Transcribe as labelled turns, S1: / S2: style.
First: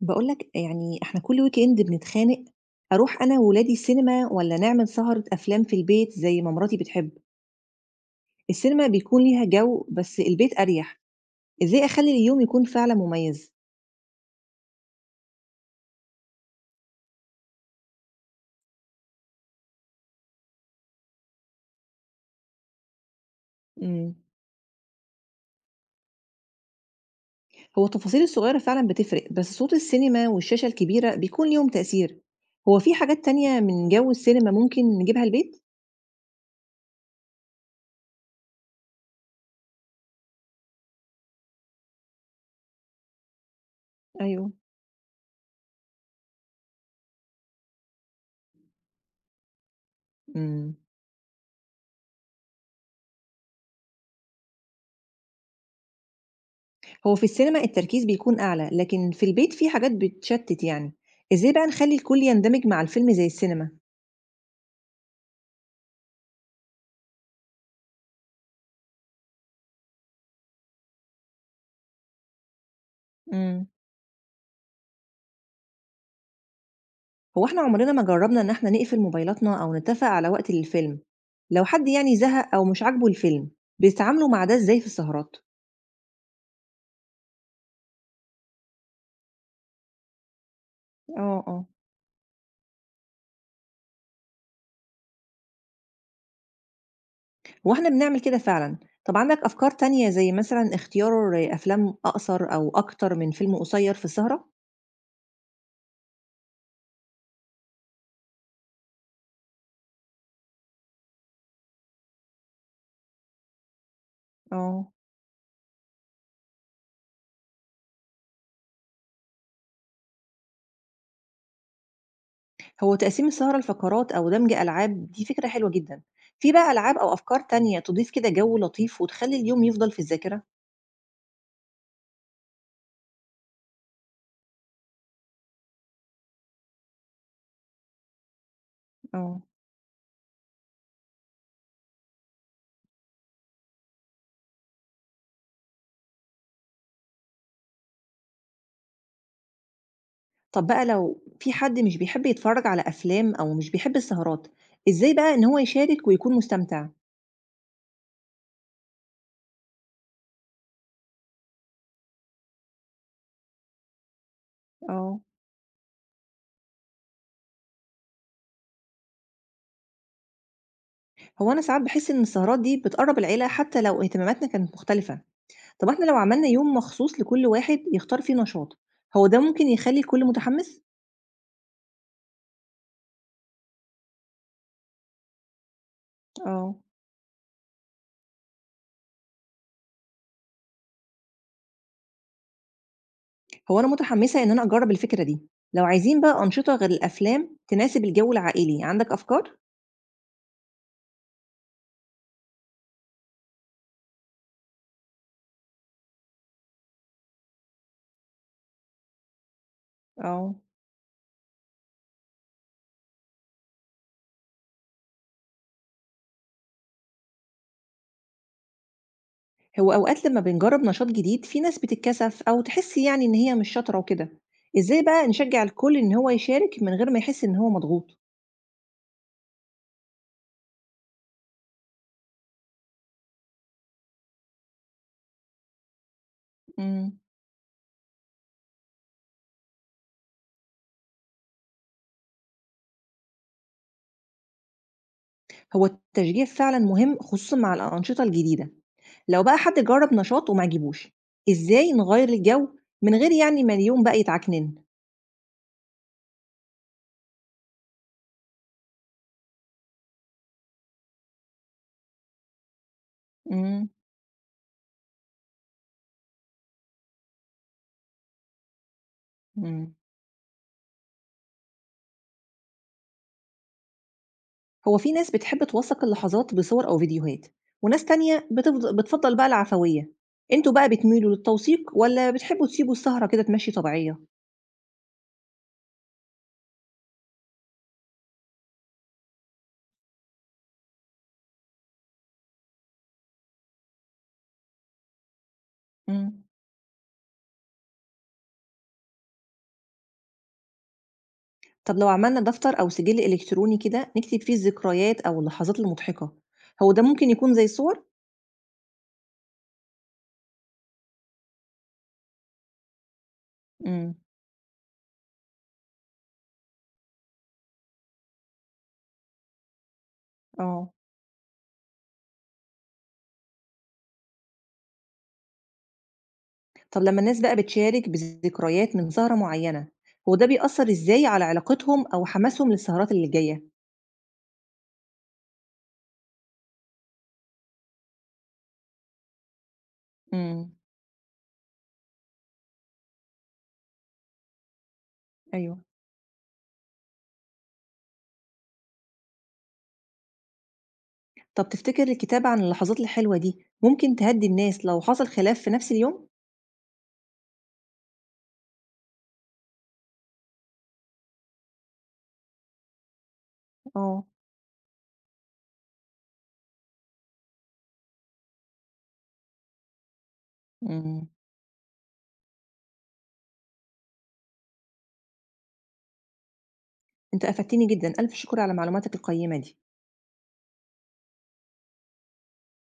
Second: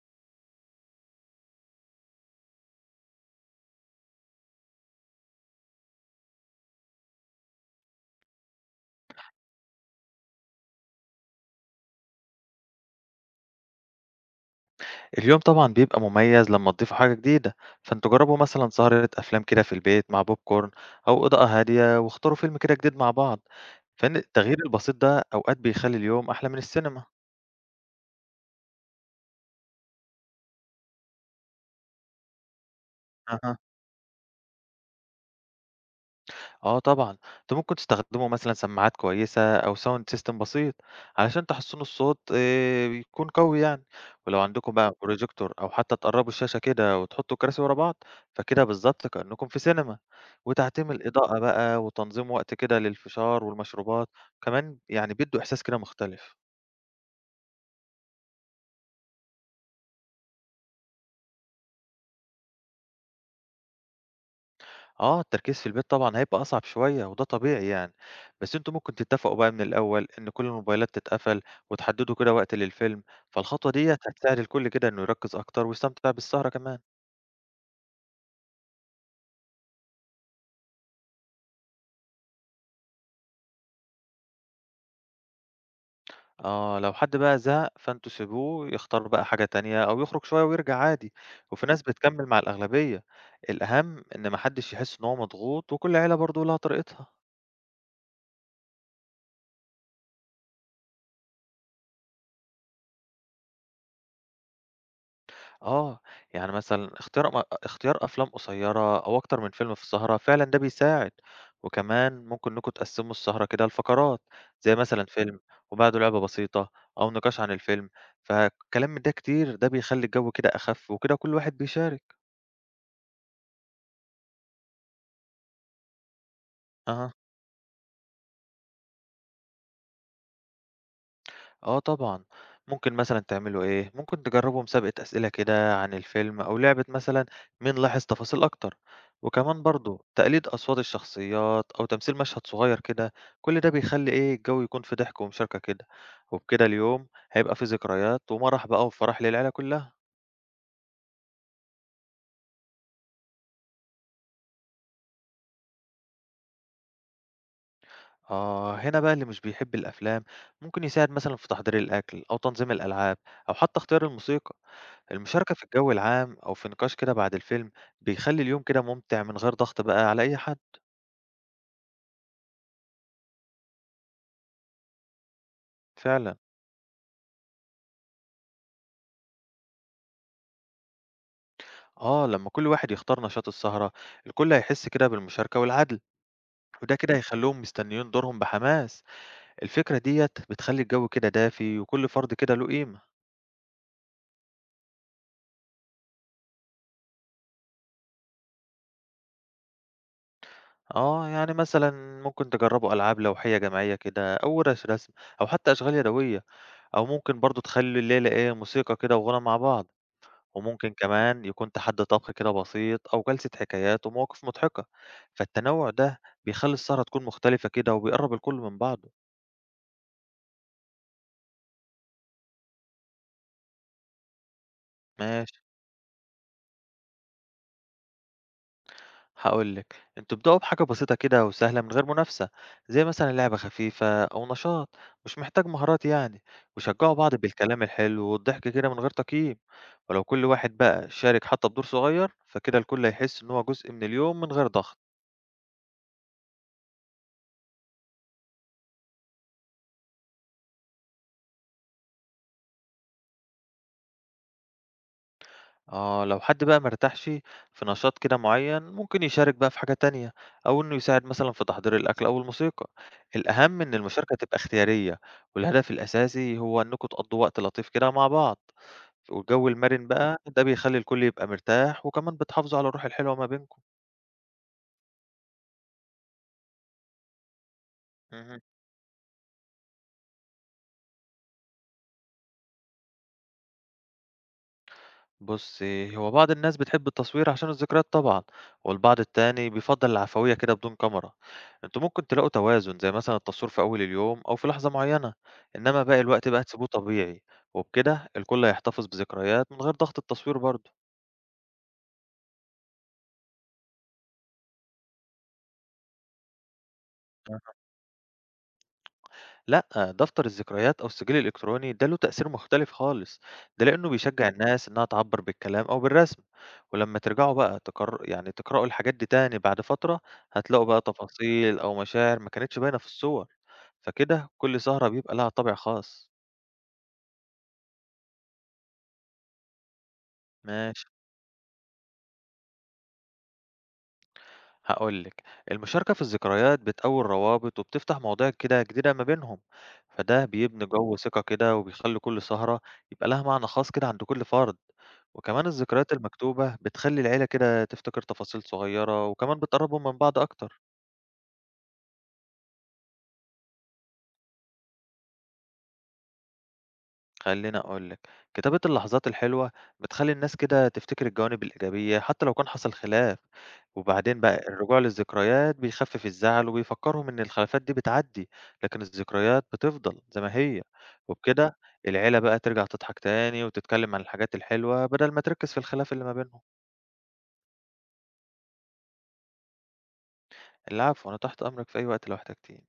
S1: باقول لك يعني إحنا كل weekend بنتخانق. أروح أنا وولادي السينما والّا نعمل سهرة أفلام في البيت زي ما مراتي بتحب، السينما بيكون ليها جو بس البيت أريح، إزاي أخلّي اليوم يكون فعلًا مميز؟
S2: اليوم طبعًا بيبقى مميز لمّا تضيفوا حاجة جديدة، فأنتوا جربوا مثلًا سهرة أفلام كده في البيت مع بوب كورن أو إضاءة هادية، واختاروا فيلم كده جديد مع بعض،
S1: إمم،
S2: فإن التغيير البسيط ده أوقات بيخلّي اليوم أحلى من السينما.
S1: هو التفاصيل الصغيرة فعلًا بتفرق، بس صوت السينما والشاشة الكبيرة بيكون ليهم تأثير، هو في حاجات
S2: أها،
S1: تانية من جو السينما ممكن نجيبها البيت؟
S2: آه طبعًا، أنتم ممكن تستخدموا مثلًا سماعات كويسة أو sound system بسيط علشان تحسّنوا الصوت يكون قوي يعني، ولو
S1: أيوه.
S2: عندكم بقى projector أو حتى تقرّبوا الشاشة كده وتحطّوا كراسي ورا بعض، فكده بالضبط كإنّكم في سينما،
S1: إمم،
S2: وتعتيم الإضاءة بقى وتنظيم وقت كده للفشار والمشروبات، كمان يعني بيدّوا إحساس كده مختلف.
S1: هو في السينما التركيز بيكون أعلى، لكن في البيت في حاجات بتشتت يعني، إزاي بقى نخلّي الكل يندمج مع الفيلم زي السينما؟
S2: آه، التركيز في البيت طبعًا هيبقى أصعب شوية وده طبيعي يعني، بس أنتم ممكن تتفقوا بقى من الأول إن كل الموبايلات تتقفل وتحددوا كده وقت للفيلم،
S1: إمم.
S2: فالخطوة ديّة هتساعد الكل كده إنه يركّز أكتر ويستمتع بالسهرة كمان.
S1: هو إحنا عمرنا ما جرّبنا إن إحنا نقفل موبايلاتنا أو نتّفق على وقت للفيلم، لو حد يعني زهق أو مش عاجبه الفيلم، بيتعاملوا مع ده إزاي في السهرات؟
S2: آه، لو حد بقى زهق فأنتم سيبوه يختار بقى حاجة تانية أو يخرج شوية ويرجع عادي،
S1: آه،
S2: وفي
S1: آه.
S2: ناس بتكمّل مع الأغلبية، الأهم إن ما حدش يحس إن هو مضغوط وكل عيلة برضه لها طريقتها.
S1: هو إحنا بنعمل كده فعلًا. طَب عندك أفكار تانية زي مثلًا اختيار أفلام أقصر أو أكتر من فيلم قصيّر في السهرة؟
S2: آه، يعني مثلًا اختيار أفلام قصيّرة أو أكتر من فيلم في السهرة فعلًا ده بيساعد، وكمان ممكن إنكم تقسّموا السهرة كده لفقرات، زي
S1: آه.
S2: مثلًا فيلم وبعده لعبة بسيطة أو نقاش عن الفيلم، فكلام من ده كتير ده بيخلّي الجو كده أخف وكده كل واحد بيشارك.
S1: هو تقسيم السهرة لفقرات أو دمج ألعاب دي فكرة حلوة جدًا. في بقى ألعاب
S2: أها.
S1: أو أفكار تانية تضيف كده جو لطيف وتخلّي اليوم يفضل في الذاكرة؟
S2: آه طبعًا، ممكن مثلًا تعملوا إيه، ممكن تجرّبوا مسابقة أسئلة كده عن الفيلم أو لعبة مثلًا مين لاحظ تفاصيل أكتر،
S1: آه.
S2: وكمان برضه تقليد أصوات الشخصيات أو تمثيل مشهد صغير كده، كل ده بيخلّي إيه، الجو يكون فيه ضحك ومشاركة كده، وبكده اليوم هيبقى فيه ذكريات ومرح بقى وفرح للعيلة كلها.
S1: طب بقى لو في حد مش بيحب يتفرّج على أفلام أو مش بيحب السهرات، إزاي بقى إن هو يشارك ويكون مستمتع؟
S2: آه، هنا بقى اللي مش بيحب الأفلام ممكن يساعد مثلًا في تحضير الأكل أو تنظيم الألعاب أو حتى اختيار الموسيقى.
S1: آه.
S2: المشاركة في الجو العام أو في نقاش كده بعد الفيلم بيخلي اليوم كده ممتع من غير ضغط بقى على أي حد.
S1: هو أنا ساعات باحس إن السهرات دي بتقرّب العيلة حتى لو اهتماماتنا كانت مختلفة، طب إحنا لو
S2: فعلا.
S1: عملنا يوم مخصوص لكل واحد يختار فيه نشاط، هو ده ممكن يخلّي الكل متحمّس؟
S2: آه، لما كل واحد يختار نشاط السهرة الكل هيحس كده بالمشاركة والعدل،
S1: آه.
S2: وده كده هيخليهم مستنيين دورهم بحماس، الفكرة ديت بتخلي الجو كده دافي وكل فرد كده له قيمة.
S1: هو أنا متحمّسة إن أنا أجرّب الفكرة دي، لو عايزين بقى أنشطة غير الأفلام تناسب الجو العائلي، عندك أفكار؟
S2: آه يعني مثلا ممكن تجربوا ألعاب لوحية جماعية كده أو ورش رسم أو حتى أشغال يدوية، أو ممكن برضو تخلي الليلة إيه موسيقى كده وغنى مع بعض،
S1: آه.
S2: وممكن كمان يكون تحدي طبخ كده بسيط أو جلسة حكايات ومواقف مضحكة، فالتنوع ده بيخلي السهرة تكون مختلفة كده وبيقرب الكل من بعضه.
S1: هو أوقات لما بنجرب نشاط جديد في ناس بتتكسف أو تحس يعني إن هي مش شاطرة وكده. إزاي بقى
S2: ماشي،
S1: نشجع الكل إن هو يشارك من غير ما يحس إن هو مضغوط؟
S2: هقولك انتوا ابدأوا بحاجة بسيطة كده وسهلة من غير منافسة، زي مثلا لعبة خفيفة أو نشاط مش محتاج مهارات يعني، وشجعوا
S1: مم.
S2: بعض بالكلام الحلو والضحك كده من غير تقييم، ولو كل واحد بقى شارك حتى بدور صغير فكده الكل هيحس إن هو جزء من اليوم من غير ضغط.
S1: هو التشجيع فعلا مهم خصوصا مع الأنشطة الجديدة. لو بقى حد جرب نشاط وما عجبوش، إزاي نغير الجو من غير ما اليوم بقى يتعكنن؟
S2: آه، لو حد بقى مرتاحش في نشاط كده معين ممكن يشارك بقى في حاجة تانية، أو إنه يساعد مثلا في تحضير الأكل أو الموسيقى، الأهم
S1: مم.
S2: إن المشاركة تبقى اختيارية، والهدف الأساسي هو إنكم تقضوا وقت لطيف كده مع بعض، والجو
S1: مم.
S2: المرن بقى ده بيخلي الكل يبقى مرتاح وكمان بتحافظوا على الروح الحلوة ما بينكم.
S1: هو في ناس بتحب توثق اللحظات بصور أو فيديوهات، وناس تانية بتفضل بقى العفوية. انتوا بقى بتميلوا للتوثيق ولا بتحبوا تسيبوا السهرة كده تمشي طبيعية؟
S2: بُص، هو بعض الناس بتحب التصوير عشان الذكريات طبعًا، والبعض التاني بيفضّل العفوية كده بدون كاميرا. أنتم ممكن تلاقوا توازن، زي مثلًا التصوير في أول اليوم أو في لحظة معيّنة، إنما باقي
S1: مم.
S2: الوقت بقى تسيبوه طبيعي، وبكده الكل هيحتفظ بذكريات من غير ضغط التصوير برضه.
S1: طب لو عملنا دفتر أو سجل إلكتروني كده نكتب فيه الذكريات أو اللحظات المضحكة، هو ده ممكن يكون زي صور؟
S2: لأ، دفتر الذكريات أو السجل الإلكتروني ده له تأثير مختلف خالص، ده لإنه
S1: امم.
S2: بيشجّع الناس إنها تعبّر بالكلام أو بالرسم، ولمّا ترجعوا بقى تقرأوا الحاجات دي تاني بعد فترة، هتلاقوا
S1: اه.
S2: بقى تفاصيل أو مشاعر ما كانتش باينة في الصور، فكده كل سهرة بيبقى لها طابع خاص.
S1: طب لما الناس بقى بتشارك بذكريات من سهرة معينة، هو ده بيأثر
S2: ماشي.
S1: إزاي على علاقتهم أو حماسهم للسهرات اللي جاية؟
S2: هاقول لِك، المشاركة في الذكريات بتقوي الروابط وبتفتح مواضيع كده جديدة ما بينهم، فده
S1: امم.
S2: بيبني جو ثقة كده وبيخلي كل سهرة يبقى لها معنى خاص كده عند كل فرد، وكمان
S1: ايوه.
S2: الذكريات المكتوبة بتخلي العيلة كده تفتكر تفاصيل صغيرة وكمان بتقربهم من بعض أكتر.
S1: طب تفتكر الكتابة عن اللحظات الحلوة دي ممكن تهدي الناس لو حصل خلاف في نفس اليوم؟
S2: خلّيني أقول لِك، كتابة اللحظات الحلوة بتخلّي الناس كده تفتكر الجوانب الإيجابية حتى لو كان حصل خلاف،
S1: اه.
S2: وبعدين بقى الرجوع للذكريات بيخفف الزعل وبيفكّرهم إن الخلافات دي بتعدّي، لكن الذكريات بتفضل زي ما هي،
S1: امم.
S2: وبكده العيلة بقى ترجع تضحك تاني وتتكلّم عن الحاجات الحلوة بدل ما تركّز في الخلاف اللي ما بينهم.
S1: انت أفدتني جدا، ألف شكر على معلوماتك القيمة دي.
S2: العفو، أنا تحت أمرك في أي وقت لو احتجتيني.